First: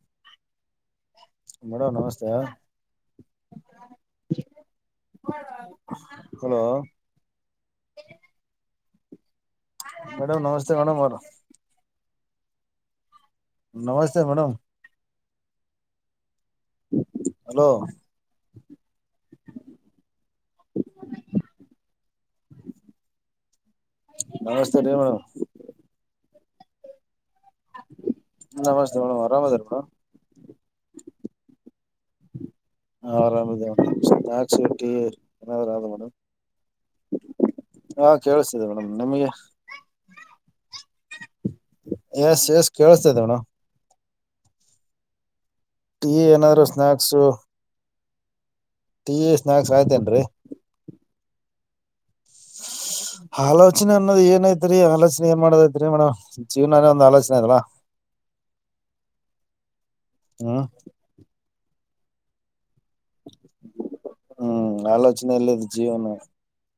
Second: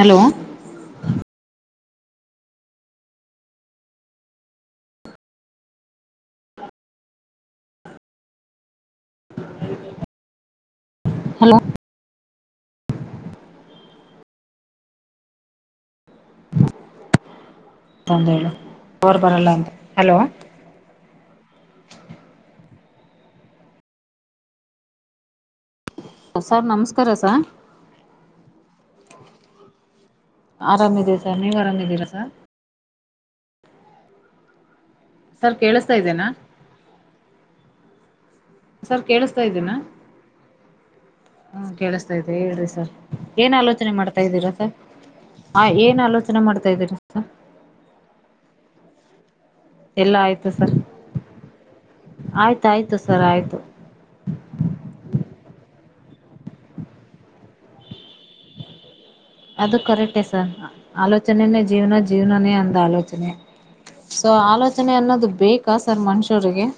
Hello! [inaudible] Madam, ನಮಸ್ತೆ. [inaudible] Hello. [unintelligible] [inaudible] [unintelligible] Hello, ನಮಸ್ತೆ, madam, hello! [inaudible] Hello. [inaudible] ನಮಸ್ತೆ, ಮೇಡಮ್. [inaudible] [inaudible] [unintelligible] ಹಲೋ. [unintelligible] ಹೌದು, ಹೇಳು, ಅವ್ರು, ಬರಲ್ಲ, ಅಂತ, ಹಲೋ. [inaudible] ನಮಸ್ತೆ, ದೇವ್ರು! [inaudible] ಆ, ಸರ್, ನಮಸ್ಕಾರ, ಸರ್. ನಮಸ್ತೆ ಮೇಡಮ್ ಆರಾಮದೀರ ಮೇಡಮ್ [inaudible] ಆರಾಮ್ದೀರ, ಸರ್, ನೀವು, ಆರಾಮ್ದೀರಾ, ಸರ್? [inaudible] ಆರಾಮ್, ಇದ್ದೀವಿ, ಸಾಕು, ಸಕ್ಕಿ... [inaudible] ಸರ್, ಕೇಳಿಸತಾ, ಇದ್ದೇನಾ? [inaudible] ಹಾ, ಕೇಳಿಸತಿದೆ, ಮೇಡಮ್, ನಿಮ್ಗೆ? [inaudible] ದಿನ? [inaudible] ಹ, ಕೇಳಿಸಥೈತೆ, ಎಸ್ ಹೇಳ್ರಿ, ಎಸ್ ಸರ್, ಕೇಳಿಸ್ತಿದೆ ಮೇಡಮ್ ಏನ್, ಆಲೋಚನೆ ಮಾಡ್ತಾ! ಇದ್ದೀರ, ಸರ್. [inaudible] ಹ, ಏನ್, ಟೀ ಆಲೋಚನೆ, ಏನಾದ್ರು ಮಾಡ್ತಾ, ಇದ್ದೀರ, ಸ್ನಾಕ್ಸು ಅಂತ? [inaudible] ಟೀ, ಸ್ನ್ಯಾಕ್ಸ್, ಆಯ್ತಾ, ಬ್ರೋ? [inaudible] ಇತು, ಸರ್, ಆಯ್ತು, ಆಯ್ತು, ಸರ್, ಆಯ್ತು. [inaudible] ನೆಚ್ಚಿನ ಹಮ್ಮೈ, ಏನಾಯ್ತು ರಿ, ಅಲೋಚನೆ, ಮಾಡೋದು, ಆಯ್ತು, ರಿ, ಮೇಡಂ ಚೆನ್ನಾಗಿ ಆಯ್ತಲ್ಲ? [inaudible] ಅದು, ಕರೆಕ್ಟೇ, ಸರ್, ಹ್ಮ್ ಆಲೋಚನೆನೇ! ಜೀವನ ಜೀವ್ನನೇ, ಒಂದು, ಆಲೋಚನೆ? [inaudible] ಸೊ, ಹ್ಮ್ ಆಲೋಚನೆ, ಅನ್ನೋದು, ಆಲೋಚನೆಯಲ್ಲಿದ್ ಬೇಕಾ, ಸರ್ ಜೀವನ ಮನುಷ್ಯರಿಗೆ? [inaudible]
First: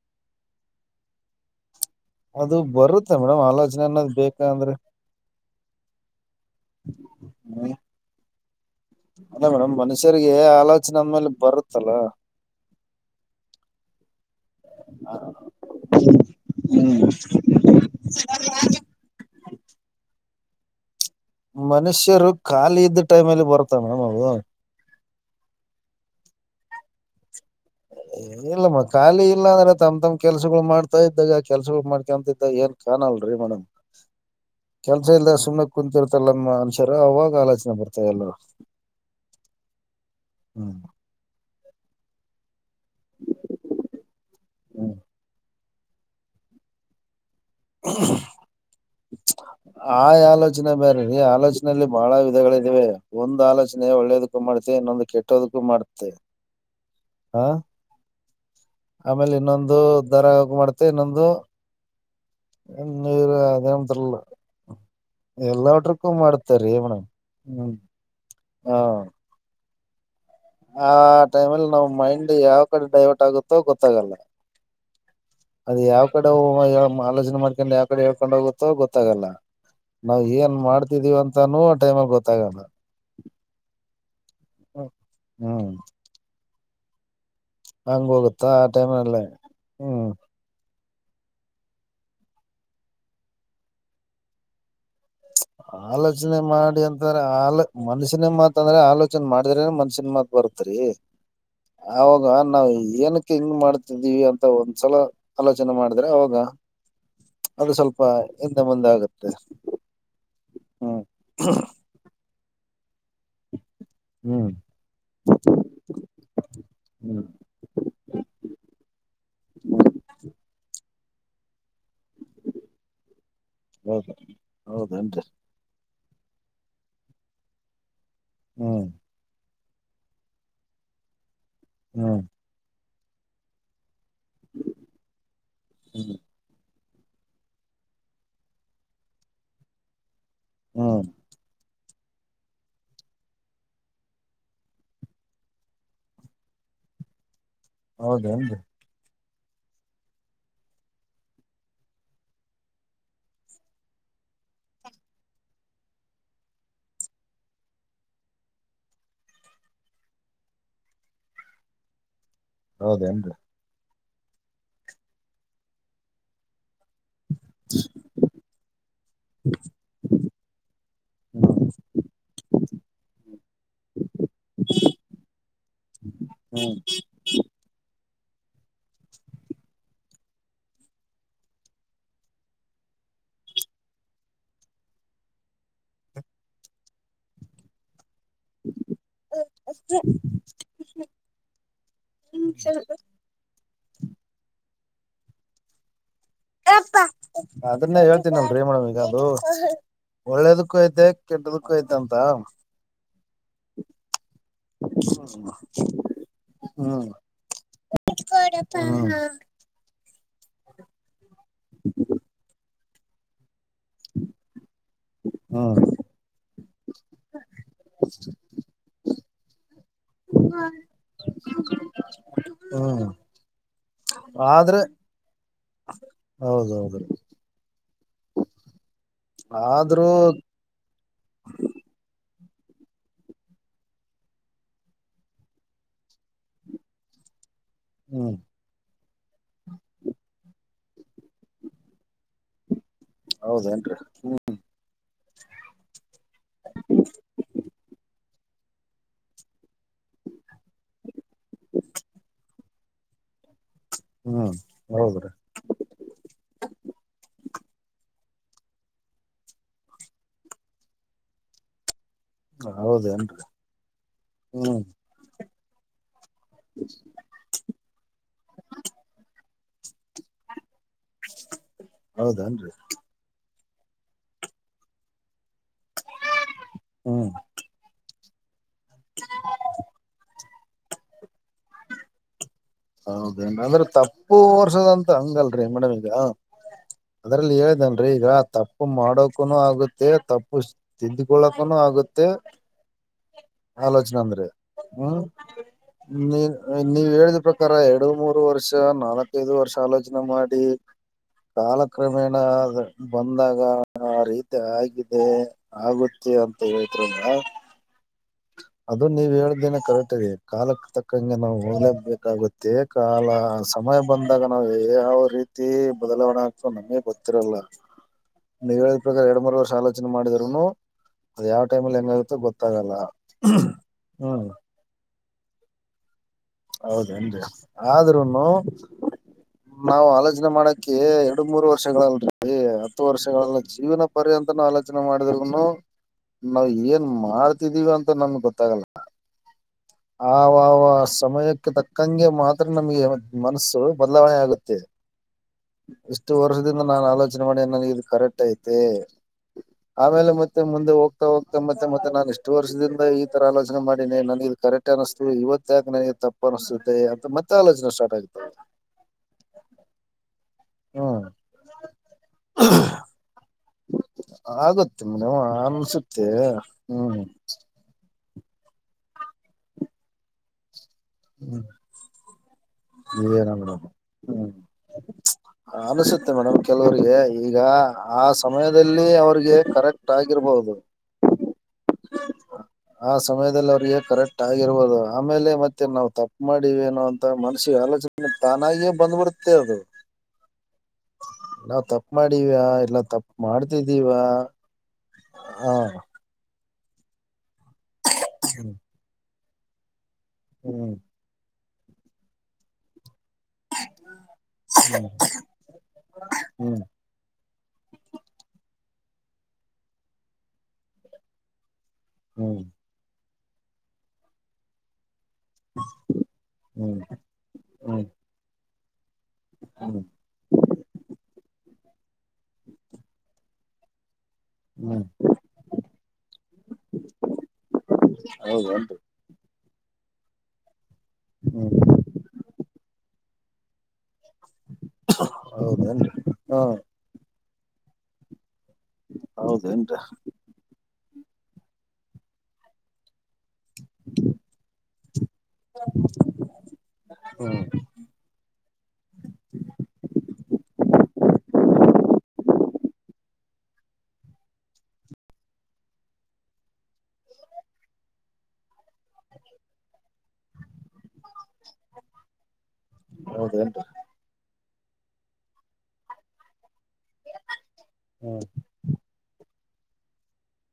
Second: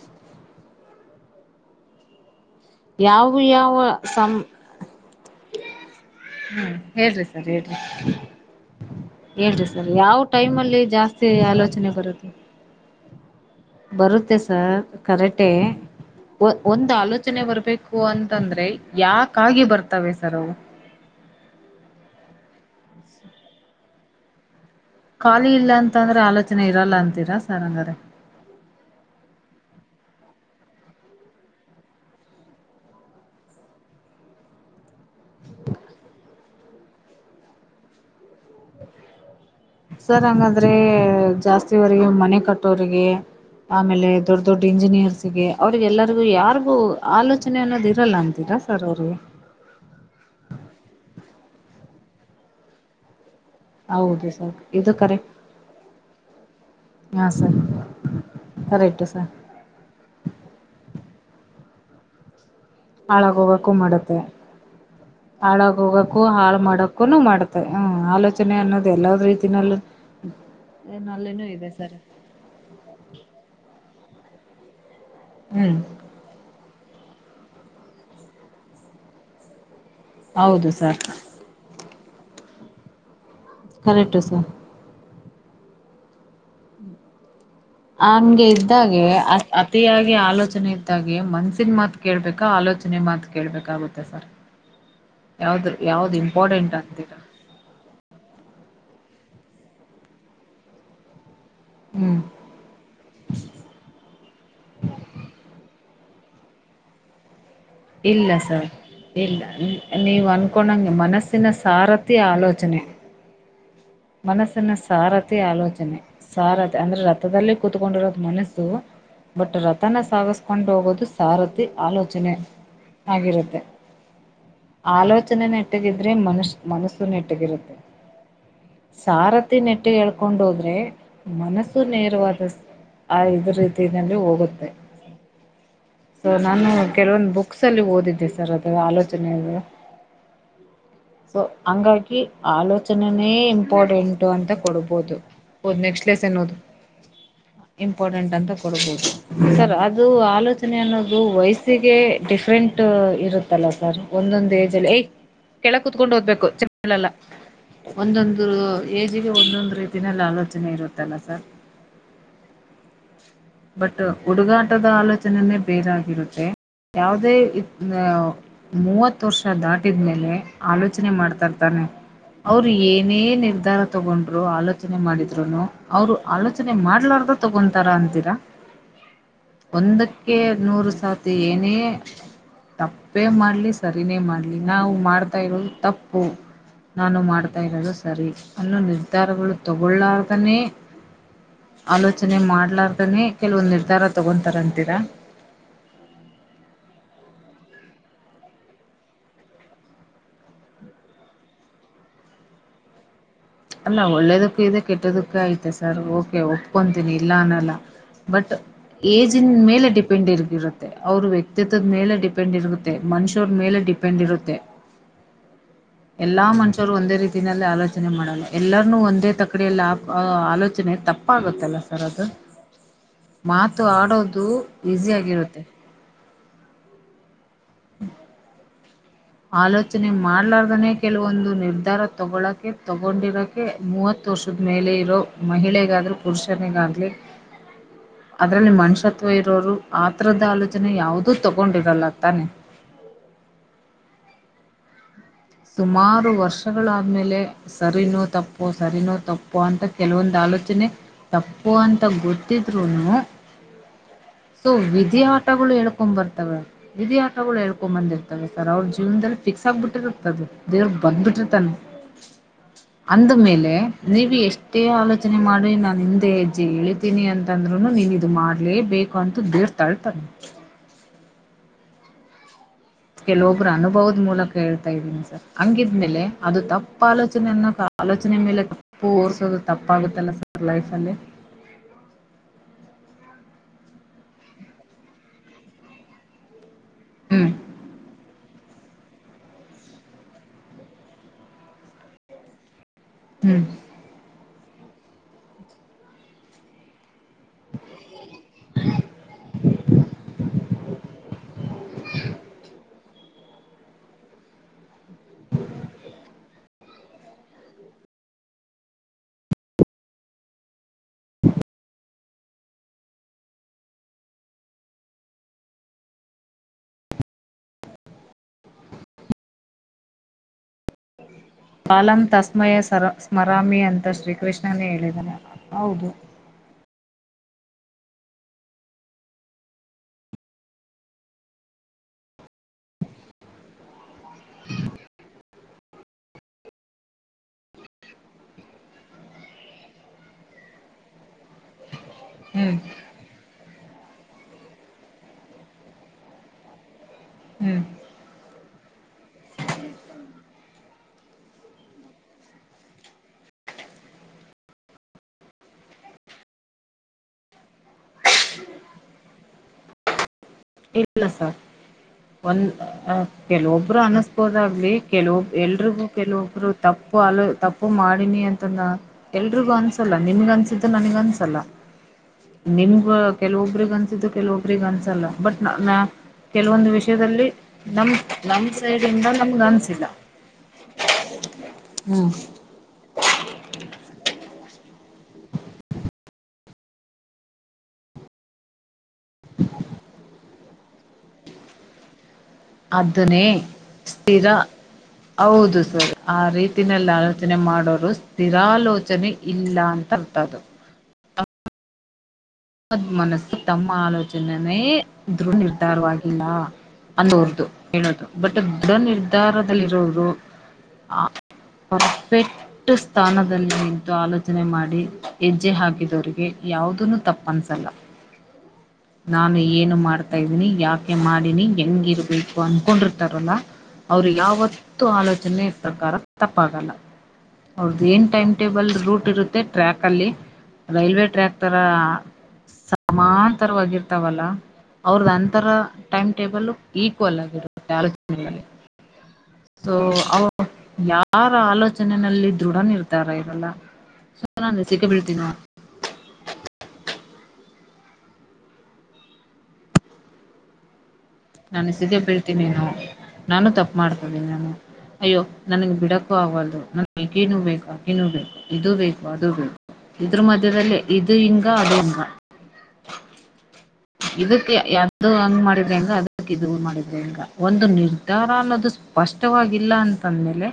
ಅದು, ಬರುತ್ತೆ, ಯಾವ ಮೇಡಮ್, ಯಾವ ಆಲೋಚನೆ ಅನ್ನೋದ್, ಸಂ ಬೇಕ, ಅಂದ್ರೆ? [inaudible] ಹ್ಮ್, ಹೇಳ್ರಿ, ಸರ್, ಹ್ಮ್ ಹೇಳ್ರಿ? [unintelligible] ಅಲ್ಲ ಹೇಳ್ರಿ, ಮೇಡಮ್ ಸರ್, ಯಾವ, ಮನುಷ್ಯರಿಗೆ ಟೈಮ್ಲ್ಲಿ, ಆಲೋಚನೆ ಅಂದ್ಮೇಲೆ ಜಾಸ್ತಿ ಆಲೋಚನೆ, ಬರುತ್ತಲ್ಲ ಬರೋದು? [inaudible] ಬರುತ್ತೆ ಸರ್ ಕರೆಟೇ ಒಂದು ಆಲೋಚನೆ ಬರ್ಬೇಕು ಕು ಅಂತಂದ್ರೆ ಯಾಕಾಗಿ ಬರ್ತವೆ ಸರ್ ಅವು. ಮನುಷ್ಯರು ಖಾಲಿ ಇದ್ದ ಟೈಮ್ ಅಲ್ಲಿ ಬರುತ್ತ ಮೇಡಮ್ ಅವು. ಖಾಲಿ ಇಲ್ಲ ಅಂತ ಅಂದ್ರೆ ಆಲೋಚನೆ ಇರಲ್ಲ ಅಂತೀರಾ ಸರ್ ಹಂಗಾರೆ. ಏ ಇಲ್ಲಮ್ಮ ಖಾಲಿ ಇಲ್ಲ ಅಂದ್ರೆ ತಮ್ ತಮ್ ಕೆಲ್ಸಗಳು ಮಾಡ್ತಾ ಇದ್ದಾಗ ಕೆಲ್ಸಗಳು ಮಾಡ್ಕೊಂತಿದ್ದ ಏನ್ ಚಾನೆಲ್ ರೀ ಮೇಡಂ. ಕೆಲ್ಸ ಇಲ್ದೆ ಸುಮ್ನೆ ಕುಂತಿರ್ತಾರಲ್ಲಾ ಮನ್ಶ್ರು ಅವಾಗ ಆಲೋಚನೆ ಬರ್ತಾವೆ ಎಲ್ಲರು. ಸರ್ ಹಂಗಾದ್ರೆ ಜಾಸ್ತಿವರೆಗೆ ಮನೆ ಕಟ್ ಕ್ಟೋರಿಗೆ ಆಮೇಲೆ ದೊಡ್ಡ ದೊಡ್ಡ ಹ್ಮ್ ಇಂಜಿನಿಯರ್ಸ್ಗೆ ಅವ್ರಿಗೆ ಎಲ್ಲಾರ್ಗು ಯಾರ್ಗೂ ಆಲೋಚನೆ ಅನ್ನೋದು ಇರಲ್ಲ ಅಂತೀರಾ ಸರ್ ಅವ್ರಿಗೆ. ಆ ಆಲೋಚನೆ ಬೇರೇರಿ ಆಲೋಚನೆಯಲ್ಲಿ ಬಹಳ ವಿಧಗಳಿದ್ದಾವೆ ಒಂದು ಆಲೋಚನೆ ನೆ ಹೌದು ಒಳ್ಳೇದಕ್ಕೂ ಸರ್ ಮಾಡ್ತೆ ಇದು ಇನ್ನೊಂದು ಕರೆ ಕೆಟ್ಟೋದಕ್ಕೂ ಮಾಡ್ತೆ ಹಾಂ ಹಾ ಸರ್ ಕರೆಕ್ಟು ಸರ್ ಆಮೇಲೆ ಇನ್ನೊಂದು [unintelligible] ಮಾಡ್ತೀವಿ ಇನ್ನೊಂದು [unintelligible] ಹಾಳಾಗ್ ಎಲ್ಲಾಟ್ರಕ್ಕೂ ಹೋಗಕು ಹಾಳ್ ಮಾಡ್ತೇರಿ ಮೇಡಮ್ ಮಾಡಕ್ಕುನು ಮಾಡ್ತೇವೆ ಹ್ಮ್ ಆಲೋಚನೆ ಹಾ ಅನ್ನೋದು ಎಲ್ಲದ್ ರೀತಿನಲ್ ಆ ಟೈಮಲ್ಲಿ ನಾವ್ ಮೈಂಡ್ ಯಾವ ಕಡೆ ಡೈವರ್ಟ್ ಆಗುತ್ತೋ ಗೊತ್ತಾಗಲ್ಲ. ಹ್ಮ್ ಅದ ಯಾವ್ ಕಡೆ ಹೋಗೋ ಆಲೋಚನೆ ಮಾಡ್ಕೊಂಡು ಯಾವ್ ಕಡೆ ಎಳ್ಕೊಂಡ್ ಹೋಗುತ್ತೋ ಗೊತ್ತಾಗಲ್ಲ. ನಾವು ಏನ್ ಹೌದು ಸರ್ ಮಾಡ್ತಿದೀವ್ ಅಂತಾನೂ ಟೈಮಾಗ್ ಗೊತ್ತಾಗಲ್ಲ. Correct sir. ಹ್ಮ್. ಹಂಗ ಹಂಗೆ ಹೋಗುತ್ತಾ ಆ ಇದ್ದಾಗೆ ಟೈಮಲ್ಲೇ ಅ ಹ್ಮ್ ಅತಿಯಾಗಿ ಆಲೋಚನೆ ಇದ್ದಾಗಿ ಮನ್ಸಿನ ಮಾತ್ ಕೇಳ್ಬೇಕಾ ಆಲೋಚನೆ ಮಾತ್ ಕೇಳ್ಬೇಕಾಗುತ್ತೆ ಸರ್. ಯಾವ್ದ ಯಾವ್ದು ಆಲೋಚನೆ ಇಂಪಾರ್ಟೆಂಟ್ ಮಾಡಿ ಅಂತೀರಾ ಅಂತಾರೆ ಆಲ ಮನ್ಸಿನ ಮಾತ್ ಅಂದ್ರೆ ಆಲೋಚನೆ ಮಾಡಿದ್ರೇನ ಮನ್ಸಿನ ಮಾತ್ ಬರ್ತ್ರಿ. ಹ್ಮ್ ಆವಾಗ ನಾವು ಏನಕ್ ಹಿಂಗ್ ಮಾಡ್ತಿದ್ದೀವಿ ಅಂತ ಒಂದ್ಸಲ ಆಲೋಚನೆ ಮಾಡ್ ದ್ರೆ ಅವಾಗ ಅದು ಸ್ವಲ್ಪ ಇಲ್ಲ ಹಿಂದೆ ಸರ್ ಮುಂದ ಆಗುತ್ತೆ. ಇಲ್ಲ ನೀವು ಅನ್ಕೊಂಡಂಗೆ ಹ್ಮ್ ಮನಸ್ಸಿನ ಸಾರಥಿ ಆಲೋಚನೆ. ಹ್ಮ್ ಮನಸ್ಸಿನ ಸಾರಥಿ ಆಲೋಚನೆ ಸಾರಥಿ ಅಂದ್ರೆ ಹ್ಮ್ ರಥದಲ್ಲಿ ಕೂತ್ಕೊಂಡಿರೋದು ಮನಸ್ಸು ಬಟ್ ರಥನ ಸಾಗಸ್ಕೊಂಡ್ ಹೋಗೋದು ಸಾರಥಿ ಆಲೋಚನೆ ಆಗಿರುತ್ತೆ. ಹೌದ ಹೌದೇನ್ರಿ ಆಲೋಚನೆ ನೆಟ್ಟಗಿದ್ರೆ ಮನಷ ಮನಸ್ಸು ನೆಟ್ಟಗಿರುತ್ತೆ. ಹ್ಮ್. ಸಾರಥಿ ನೆಟ್ಟಗ್ ಎಳ್ಕೊಂಡ್ ಹೋದ್ರೆ ಮನಸ್ಸು ಹ್ಮ್ ನೇರವಾದ ಆ ಇದ್ರ [inaudible] ಹೋಗುತ್ತೆ ಹ್ಮ್ ಸೊ ನಾನು ಕೆಲವೊಂದು ಬುಕ್ ಕ್ಸ್ ಅಲ್ಲಿ ಓದಿದ್ದೆ ಸರ್ ಅದ ಆಲೋಚನೆದು ಹ್ಮ್ ಸೊ ಹಂಗಾಗಿ ಆಲೋಚನೆನೇ ಇಂಪಾರ್ಟೆಂಟ್ ಅಂತ ಕೊಡಬಹುದು ಓದ್ ನೆಕ್ಸ್ಟ್ ಲೆಸನ್ ಓದು. ಇಂಪಾರ್ಟೆಂಟ್ ಅಂತ ಹೌದೇನ್ರಿ ಕೊಡ್ಬೋದು. ಸರ್ ಅದು ಆಲೋಚನೆ ಅನ್ನೋದು ವಯಸ್ಸಿಗೆ ಡಿಫ್ರೆಂಟ್ ಇರುತ್ ತ್ತಲ್ಲ ಸರ್ ಒಂದೊಂದು ಏಜಲ್ಲಿ ಏ ಕೆಳ ಕುತ್ಕೊಂಡು ಓದ್ಬೇಕು ಚ ಲ್ಲಲ್ಲ ಒಂದೊಂದ್ ಇದು ಏಜ್ಗೆ ಒಂದೊಂದು ರೀತಿನಲ್ಲಿ ಆಲೋಚನೆ ಇರುತ್ತಲ್ಲ ಸರ್. ಹೌದೇನ್ರಿ. ಬಟ್ ಹುಡುಗಾಟದ ಆಲೋಚನೆನೇ ಬೇರಾಗಿರುತ್ತೆ ಯಾವುದೇ ಇದ್ ಆ ಮೂವತ್ ವರ್ಷ ದಾಟಿದ್ಮೇಲೆ ಆಲೋಚನೆ ಮಾಡ್ತಾ ಹ್ಮ್ ಇರ್ತಾರೆ. ಅವರು ಏನೇ ನಿರ್ಧಾರ ತಗೊಂಡ್ರು ಆಲೋಚನೆ ಮಾಡಿದ್ರುನು ಅವರು ಆಲೋಚನೆ ಹ್ಮ್ ಮಾಡ್ಲಾರ್ದ ತಗೊಂತಾರ ಅಂತೀರಾ. ಒಂದಕ್ಕೆ ನೂರು ಸಾತಿ ಏನೇ. ತಪ್ಪೇ ಮಾಡ್ಲಿ ಸರಿನೇ ಮಾಡ್ಲಿ ನಾವು ಮಾಡ್ತಾ ಇರೋದು ತಪ್ಪು. ನಾನು ಮಾಡ್ತಾ ಇರೋದು ಸರಿ. ಅನ್ನ ನಿರ್ಧಾರಗಳು ತಗೊಳ್ಲಾರದನೆ ಆಲೋಚನೆ ಮಾಡ್ಲಾರದನೇ ಕೆಲವೊಂದು ನಿರ್ಧಾರ ತೊಗೊತಾರ ಅಂತೀರಾ. ಅದನ್ನೇ ಹೇಳ್ತೀನಿ ನಮ್ಮ. [unintelligible] ಒಳ್ಳೇದಕ್ಕೂ ಅಯ್ತೆ ಕೆಟ್ಟದಕ್ಕೂ ಅಯ್ತೆ ಅಂತ. [inaudible] ಅಲ್ಲ ಒಳ್ಳೇದಕ್ಕೂ ಇದೆ ಕೆಟ್ಟದಕ್ಕ ಐತೆ ಸರ್ ಓಕೆ ಹ್ಮ್ ಒಪ್ಕೊತೀನಿ ಇಲ್ಲ ಅನ್ನಲ್ಲ ಬಟ್ ಏಜ್ಯಿಂದು. ಮೇಲೆ ಡಿಪೆಂಡ್ ಇರ್ರುತ್ತೆ ಅವ್ರ ವ್ಯಕ್ತಿತ್ವದ ಮೇಲೆ ಡಿಪೆಂಡ್ ಇರುತ್ತೆ ಮನುಷ್ಯರ ಮೇಲೆ ಡಿಪೆಂಡ್ ಇರುತ್ತೆ. [inaudible] ಹ್ಮ ಎಲ್ಲಾ ಮನುಷ್ಯರು ಒಂದೇ ರೀತಿನಲ್ಲಿ ಆಲೋಚನೆ ಮಾಡಲ್ಲ ಎಲ್ಲರನುೂ ಒಂದೇ ತಾಕಡಿ. ಕಡೆ ಎಲ್ಲ ಆಲೋಚನೆ ತಪ್ಪ ಆಗುತ್ತಲ್ಲ ಸರ್ ಅದು. ಹ್ಮ್ ಮಾತು ಆಡೋದು ಈಸಿಯಗಿರುತ್ತೆ. ಹೌದೌದು. ಆದ್ರೂ ಆಲೋಚನೆ ಮಾಡ್ಲಾರ್ದನೇ-. ಕೆಲವೊಂದು ನಿರ್ಧಾರ ತೊಗೊಳಕ್ಕೆ ತೊಗೊಂಡಿರೋಕ್ಕೆೆ ಮೂವತ್ತು ವರ್ಷದ ಮೇಲೆ ಇರೋ. ಮಹಿಳೆಗಾದ್ರೂ ಪುರುಷನಿಗಾಗ್ಲಿ. [inaudible] ಅದರಲ್ಲಿ ಮನುಷ್ಯತ್ವ ಇರೋರು ಆತರದ ಆಲೋಚನೆ ಯಾವುದೂ ತೊಗೊಂಡಿರಲ್ಲ ತಾನೆ. ಹೌದೇನ್ರಿ ಹ್ಮ. ಸುಮಾರು ವರ್ಷಗಳಾದ್ಮೇಲೆ. ಸರಿನೋ ತಪ್ಪೋ ಸರಿನೋ ತಪ್ಪೋ ಅಂತ ಕೆಲವೊಂದು ಆಲೋಚನೆ. ತಪ್ಪು ಅಂತ ಗೊತ್ತಿದ್ರುನು ಹ್ಮ್ ಸೊ ವಿಧಿಯ ಹೌದ್ರಿ ಆಟಗಳು ಹೇ ಹಕೊಂಡ್ ಬರ್ತವೆ ವಿದಿ ಆಟಗಳು ಹೇಳ್ಕೊಂಡ್ ಬಂದಿರ್ತವೆ ಸರ್ ಅವ್ರ ಜೀವನದಲ್ಲಿ ಫಿಕ್ಸ್ ಆಗ್ಬಿಟ್ಟಿದ್ರರು. ದೇವ್ರ ಬಂದ್ಬಿಟ್ಟಿರ್ತಾನೆ. ಅಂದ ಹೌದೇನ್ರಿ ಮೇಲೆ ನೀವು ಎಷ್ಟೇ ಹ್ಮ್ ಆಲೋಚನೆ ಮಾಡಿ ನಾನು. ಹೆಜ್ಜೆಯ ಇಳಿತೀನಿ ಅಂತಂದ್ರುನು ನೀನ್ ಇದು ಮಾಡ್ಲೇಬೇಕು ಅಂತ ಬೀರ್ ತಾಳ್ತಾನ. ಹೌದನ್ರಿ. ಕೆಲವೊಬ್ರು ಅನುಭವದ ಮೂಲಕ ಹೇಳ್ತಾ ಇದ್ದೀನಿ ಸರ್ ಹಂಗಿದ್ಮೇಲೆ ಅದು ತಪ್ಪ ಹ್ಮ್ ಆಲೋನನ್ನ. ಆಲೋಚನೆ ಮೇಲೆ ತಪ್ಪು ಓದಿರ್ಸೋದು ತಪ್ಪಾಗುತ್ತಲ್ಲ ಸರ್ ಲೈಫಲ್ಲಿ. ಹೌದೇ ಅಂದ್ರೆ ತಪ್ಪು ಹೋರಿಸೋದು ಹಂಗಲ್ರಿ ಮೇಡಮ್ ಈಗ. ಹ್ಮ್ ಅದ್ರಲ್ಲಿ ಹೇಳ್ದೇನೀ ಈಗ ಆ ತಪ್ಪು. ತಪ್ಪು ಮಾಡೋಕನು ಆಗುತ್ತೆ ತಪ್ಪು ತಿಂದ್ಕೊಳ್ಳಕನು ಆಗುತ್ತೆ. ಹ್ಮ್ ಆಲೋಚನಾ ಅಂದ್ರೆ ಹ್ಮ ನೀ ನೀವ್ ಹೇಳ. ಪ್ರಕಾರ ಎರಡು ಮೂರು ವರ್ಷ ನಾಲ್ಕೈದು ವರ್ಷ ಆಲೋಚನೆ ಮಾಡಿ. ಕಾಲಕ್ರಮೇಣ ಅದೇ ಬಂದು. ಬಂದಾಗ ಆರೀತಿ ಆಗಿದೆ ಆಗುತ್ತೆ ಅಂತ ಹೇಳಿದ್ರಿಂದ. ಅದು ನೀವ್ ಎರಡ್ದಿನ ಕರೆಕ್ಟ್ ಹಾಗಿ ಕಾಲಕ್ಕೆ ತಕ್ಕಂಗೆ ನಾವು ಬೇಕಾಗುತ್ತೆ. ಮತ್ತ ಕಾಲ ಸಮಯ ಬಂದಾಗ ನಾವ್ ಯಾವ ರೀತಿ ಬದಲಾವಣೆ ಆಗ್ತೋ ನಮಗೆ ಗೊತ್ತಿರಲ್ಲ [inaudible] ನೀವು ಹೇಳಿದ ಪ್ರಕಾರ ಎರಡು ಮೂರು ವರ್ಷ ಆಲೋಚನೆ ಮಾಡಿದ್ರುನು ಅದು ಯಾವ್ ಟೈಮಲ್ಲಿ ಹೆಂಗ ಆಗುತ್ತೋ ಗೊತ್ತಾಗಲ್ಲ. ಮರಾಮಿ ಅಂತ ಹ್ಮ್ ಶ್ರೀಕೃಷ್ಣನೇ ಹೇಳಿದ್ದಾನೆ ಹೌದು. ಹೌದೇನ್ರಿ ಆದ್ರೂನು ನಾವು ಆಲೋಚನೆ ಮಾಡೋಕೆ ಎರಡು ಮೂರು ವರ್ಷಗಳು ಅಲ್ರೀ ಹತ್ತು ವರ್ಷಗಳಲ್ಲ ಜೀವನ ಪರಿಯಂತನೂ ಆಲೋಚನೆ ಮಾಡಿದ್ರೂನು ನಾವು ಏನ್ ಮಾಡ್ತಿದೀವಿ ಅಂತ ನಮಗ್ ಗೊತ್ತಾಗಲ್ಲ. ಆವವ ಸಮಯಕ್ಕೆ ತಕ್ಕಂಗೆ ಮಾತ್ರ ಹ್ಮ್ ನಮಗೆ ಮನಸ್ಸು ಬದಲಾವಣೆ ಆಗುತ್ತೆ. ಇಷ್ಟು ವರ್ಷದಿಂದ ನಾನ್ ಆಲೋಚನೆ ಮಾಡಿ ಹ್ಮ್ ನನಗೆ ಇದು ಕರೆಕ್ಟ್ ಐತೆ. ಆಮೇಲೆ ಮತ್ತೆ ಮುಂದೆ ಹೋಗ್ತಾ ಹೋಗ್ತಾ ಮತ್ತೆ ಮತ್ತೆ ನಾನು ಇಷ್ಟು ವರ್ಷದಿಂದ ಈ ತರ ಆಲೋಚನೆ ಮಾಡಿನೆ ನಾನಗೆ ಇದು ಕರೆಕ್ಟ್ ಸು ಅನುಸ್ತೂ ಇವತ್ತು ಯಾಕ ನನಗೆ ತಪ್ಪು ಅನಿಸ್ತುತ್ತೆ ಅಂತ ಮತ್ತೆ ಆಲೋಚನೆ ಸ್ಟಾರ್ಟ್ ಆಯಿತ್ತು. ಇಲ್ಲ ಹ್ಮ್ ಸರ್ ಒಂದ ಹ ಕೆಲವೊಬ್ಬರು ಅನಸ್ಕೋದಾಗ್ಲಿ ಆಗುತ್ತೆ ಮೇಡಮ್ ಕೆಲವೊಬ್ಬರು ಎಲ್ರಿಗೂ ಅನ್ಸುತ್ತೆ ಕೆಲವೊಬ್ಬರು ತಪ್ಪು ಹ್ಮ್ ಅ ತಪ್ ಪು ಮಾಡಿನಿ ಅಂತ ಎಲ್ಲರಿಗೂ ಅನ್ಸಲ್ಲ ನಿನಗೆ ಅನ್ನಿಸಿದೆ ನನಗ್ ಅನ್ಸಲ್ಲ ನಿನ್ಗೂ ಏನ ಮೇಡಮ್ ಕೆಲವೊಬ್ಬರಿಗೆ ಅನ್ಸಿದ್ದು ಹ್ಮ್ ಕೆಲವೊಬ್ಬರಿಗೆ ಅನ್ಸಲ್ಲ ನಾ ನಾ ಅನಿಸುತ್ತೆ ಮೇಡಮ್ ಕೆಲವೊಂದು ಕೆಲವರಿಗೆ ವಿಷಯದಲ್ಲಿ ಈಗ ನಮ್ ಆ ನಮ್ ಸೈಡ್ ಸಮಯದಲ್ಲಿ ಇಂದ ಅವ್ರಿಗೆ ನಮಗೆ ಅನ್ಸಿಲ್ಲ. ಕರೆಕ್ಟ್ ಆಗಿರ್ಬಹುದು ಹ್ಮ ಆ ಸಮಯದಲ್ಲಿ ಅವರಿಗೆ ಕರೆಕ್ಟ್ ಆಗಿರ್ಬೋದು ಆಮೇಲೆ ಮತ್ತೆ ನಾವು ತಪ್ಪು ಮಾಡಿವಿ ಏನೋ ಅಂತ ಮನಸಿಗೆ ಆಲೋಚನೆ ತಾನಾಗೇ ಬಂದ್ಬಿಡ್ತೆ ಅದು. ಅ [unintelligible] ನಾವು ತಪ್ಪು ಮಾಡಿವ ಇಲ್ಲಾ ತಪ್ಪು ಅದನ್ನೇ ಮಾಡ್ತಿದ್ದೀವಾ ಸ್ಥಿರ ಹಾ ಹೌದು ಸರ್ ಆ ರೀತಿನಲ್ಲಿ ಆಲೋಚನೆ ಮಾಡೋರು ಹ್ಮ್ ಸ್ಥಿರಾಲೋಚನೆ ಇಲ್ಲ ಅಂತ ಅರ್ಥ ಅದು. ಹ್ಮ್ ದ್ ಮನಸ್ಸು ತಮ್ಮ ಆಲೋಚನನೇ ಹ್ಮ್ ಇದ್ರೂ ನಿರ್ಧಾರವಾಗಿಲ್ಲ. ಹ್ಮ್ ಅನ್ನೋರದು ಹೇಳೋದು ಬಟ್ ದೃಢ ನಿರ್ಧಾರದಲ್ಲಿರೋರು ಆ ಹ್ಮ್ ಪರ್ಫೆಕ್ಟ್ ಸ್ಥಾನದಲ್ಲಿ ನಿಂತು ಆಲೋಚನೆ ಮಾಡಿ ಹೆಜ್ಜೆ ಹಾಕಿದವರಿಗೆ ಹ್ಮ್ ಯಾವುದುನೂ ತಪ್ಪನಸಲ್ಲ ಹ್ಮ್ ನಾನು ಏನು ಹ್ಮ್ ಮಾಡ್ ತ್ತದನಿ ಯಾಕೆ ಮಾಡಿನಿ ಹೆಂಗಿರ್ಬೇಕು ಅನ್ಕೊಂಡಿರ್ತಾರಲ್ಲ ಅವರು ಯಾವತ್ ಹ್ಮ್ ತು ಆಲೋಚನೆ ಪ್ರಕಾರ ತಪ್ಪಾಗಲ್ಲ. ಅವರದ್ದು ಏನ್ ಟೈಮ್ ಟೇಬಲ್ ಹೌದೇನ್ರಿ ರೂಟ್ ಇರುತ್ತೆ. ಟ್ರ್ಯಾಕ್ ಅಲ್ಲಿ ರೈಲ್ವೆ ಟ್ರ್ಯಾಕ್ ಹ್ಮ್ ತರ ಸಮನ್ ರರ್ತಾವಲ್ಲಾ ಅವರದು ಅಂತರ ಹೌದೇನ್ರಿ ಟೈಮ್ ಹಾ ಟೇಬಲ್ ಇಕ್ವಲ್ ಆಗಿರುತ್ತೆ ಯಾರು ಕೇಳಲ್ಲ ಅಲ್ಲಿ. ಸೊ ಹೌದೇನ್ರಿ ಅವ ಯಾರು ಆಲೋಚನೆಲ್ಲಿ ದೃಢ ನಿರ್ಧಾ ಇರ್ತ ತ್ತಾರ ಇರಲ್ಲ ಸೊ ನಾನು ಸಿಕ್ಕ ಬೀಳ್ತೀನೊ. [unintelligible] ಹ್ಮ್ ನಾನು ಸಿದೇ ಬಿಳ್ತೀನೆ ಏನು ನಾನು ತಪ್ಪು ಮಾಡತ ಇದ್ದೀನೆನೊ ಅಯ್ಯೋ ನನಗೆ ಬಿಡಕ್ಕು ಆಗಲ್ದು ನನ್ಕೆ ಆಕಿನೂ ಬೇಕು ಆಕನೂ ಬೇಕು ಇದು ಬೇಕು ಅದುೂ ಬೇಕು ಇದ್ರ ಮಧ್ಯದಲ್ಲಿ ಇದು ಹಿಂಗ ಅದು ಹಿಂಗ ಹೌದೇನ್ ಇದಕ್ಕೆ ಯಾರದೋ ಹಂಗ್ ಮಾಡಿದ್ದಾರೆ ಹಂಗ ಅದಕ್ಕೆ ಇದು ಮಾಡಿದ್ರಿ ಹಂಗ ಒಂದು ಹ್ಮ್ ನಿರ್ಧಾರ ಅನ್ನೋದು. ಸ್ಪಷ್ಟವಾಗಿಲ್ಲ ಅಂತಂದ್ಮೇಲೆ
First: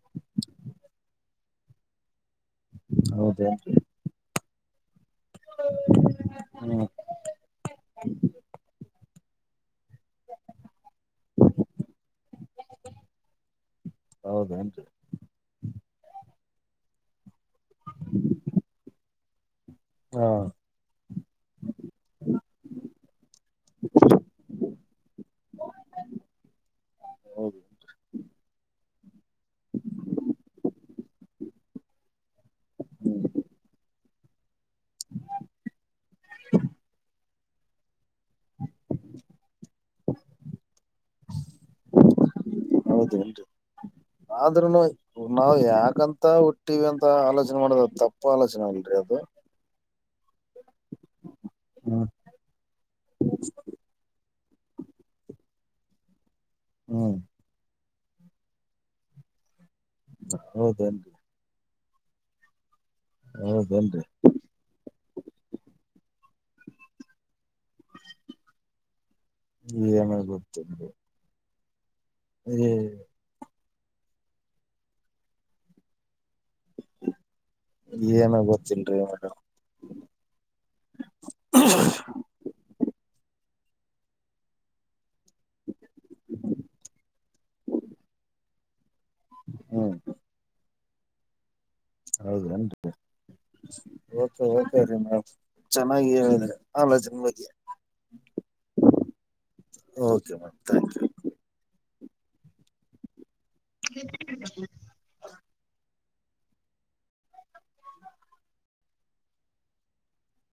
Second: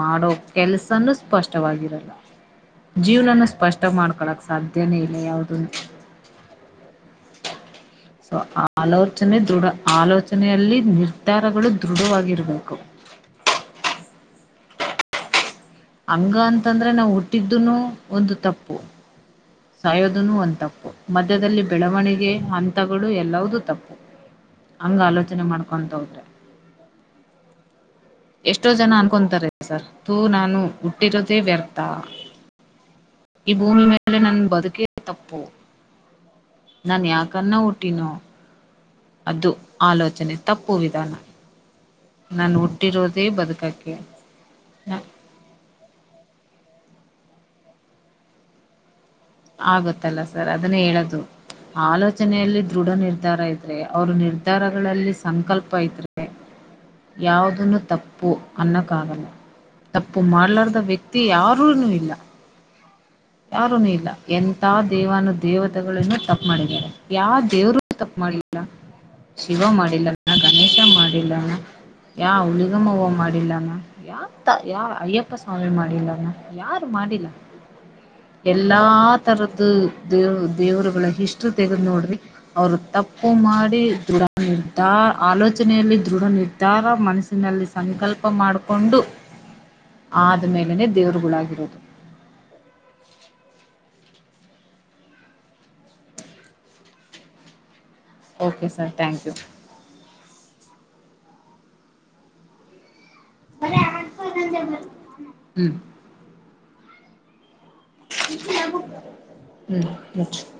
ಮಾಡೋ ಕೆಲಸನೂ ಸ್ಪಷ್ಟವಾಗಿರಲ್ಲ. ಜೀವನನೂ ಹೌದೇನ್ರಿ ಸ್ಪಷ್ಟ ಮಾಡ್ಕೊಳಕ್ ಸಾಧ್ಯನೇ ಇಲ್ಲ ಯಾವುದನೂ ಹ್ಮ ಸೊ ಆಲೋಚನೆ ದೃಢ ಆಲೋಚನೆಯಲ್ಲಿ ನಿರ್ಧಾರಗಳು ದೃಢವಾಗಿರಬೇಕು. ಹೌದುನು [inaudible] ಹಂಗ ಅಂತಂದ್ರನನಾವು ಹುಟ್ಟಿದ್ದುನು ಒಂದು ತಪ್ಪು. ಹಾ ಸಾಯೋದನು ಒಂದ್ ತಪ್ಪು ಮಧ್ಯದಲ್ಲಿ ಬೆಳವಣಿಗೆ ಹಂತಗಳು ಎಲ್ಲದು ತಪ್ಪು. ಹಂಗ ಆಲೋಚನೆ ಮಾಡ್ಕೊಂತಹೋದ್ರೆ- ಹೌದು ಎಷ್ಟೋ ಜನ ಅನ್ಕೊಂತಾರೆ ಸರ್ ತೂ ನಾನು ಹುಟ್ಟಿರೋದೇ ವ್ಯರ್ಥ. ಹ್ಮ್ [inaudible] ಈ ಭೂಮಿ ಮೇಲೆ ನನ್ ಬದುಕಿದೆ ತಪ್ಪು ನಾನ್ ಯಾಕನ್ನ ಹುಟ್ಟಿನೋ ಅದು ಆಲೋಚನೆ ತಪ್ಪು ವಿಧಾನ ನಾನು ಹುಟ್ಟಿರೋದೇ ಬದುಕಕ್ಕೆ ಆದ್ರೂ ನೋಯ್ [unintelligible] ನಾವು ಯಾಕಂತ ಹುಟ್ಟಿವಂತ ಆಲೋಚನೆ ಮಾಡದ ತಪ್ಪ ಆಲೋಚನೆ ಅಲ್ರಿ ಅದು ಆಗತ್ತಲ್ಲ ಸರ್ ಅದನ್ನೇ ಹೇಳೋದು ಹ್ಮ್ ಆಲೋಚನೆಯಲ್ಲಿ ದೃಢ ನಿರ್ಧಾರ ಇದ್ರೆ ಅವ್ರು ನಿರ್ ವಿಚಾರಗಳಲ್ಲಿ ಸಂಕಲ್ಪ ಇತ್ತು ಹ್ಮ [inaudible] ಯಾವುದನ್ನು ತಪ್ಪು ಅನ್ನೋಕ್ಕಾಗಲ್ಲ. ತಪ್ಪು ಮಾಡ್ಲಾರ್ದ ಹೌದೇನ್ರಿ ವ್ಯಕ್ತಿ ಯಾರೂನು ಇಲ್ಲಾ ಯಾರುನು ಹೌದೇನ್ರಿ ಇಲ್ಲ ಎಂತ ದೇವಾನ ದೇವತೆಗಳು ತಪ್ಪು ಮಾಡಿದ್ದಾರೆ. ಯಾವ ದೇವ್ರು ತಪ್ಪ ಮಾಡಲ್ಲಾ ಶಿವ ಏನ ಮಾಡಿಲ್ಲಗಣೇಶ ಗೊತ್ತಿಲ್ರಿ ಮಾಡಿಲ್ಲಣ್ಣ ಯಾ ಉಳಗ [unintelligible] ಮಾವ ಮಾಡಿಲ್ಲಮ್ಮ ಯಾ ಯಾ ಅಯ್ಯಪ್ಪ ಸ್ವಾಮಿ ಮಾಡಿಲ್ಲಾನ ಯಾರು ಮಾಡಿಲ್ಲ ಏನ ಎಲ್ಲಾ ಗೊತ್ತಿಲ್ರಿ ಮೇಡಮ್ ತರದ ದೇವ್ ದೇವರುಗಳ ಹಿಸ್ಟ್ರಿ ತೆಗೆದು ನೋಡ್ರಿ ಅವರು ತಪ್ಪು ಮಾಡಿ ದೃಢ ನಿರ್ಧಾರ ಆಲೋಚನೆಯಲ್ಲಿ ದೃಢ ನಿರ್ಧಾರ ಮನಸ್ಸಿನಲ್ಲಿ ಸಂಕಲ್ಪ ಮಾಡಿಕೊಂಡು ಹ್ಮ್ [inaudible] ಆದ ಮೇಲೇನೆ ದೇವರುಗಳಾಗಿರೋದು. ಹೌದ ರಿ ಹೆಂಗ್ ಇತ್ [unintelligible] ಓಕೆ ಓಕೆ ರೀನಾ ಚೆನ್ನಾಗಿ ಹೇಳಿದ್ರೆ ಆಲ ಜನ್ ಬಗ್ಗೆ [unintelligible] okay sir thank you. Okay, ಮಾ ಥ್ಯಾಂಕ್ ಯು ಅ [unintelligible] ಹೂಂ [inaudible] ಹ್ಮ್, [inaudible] ಮುಚ್ಚು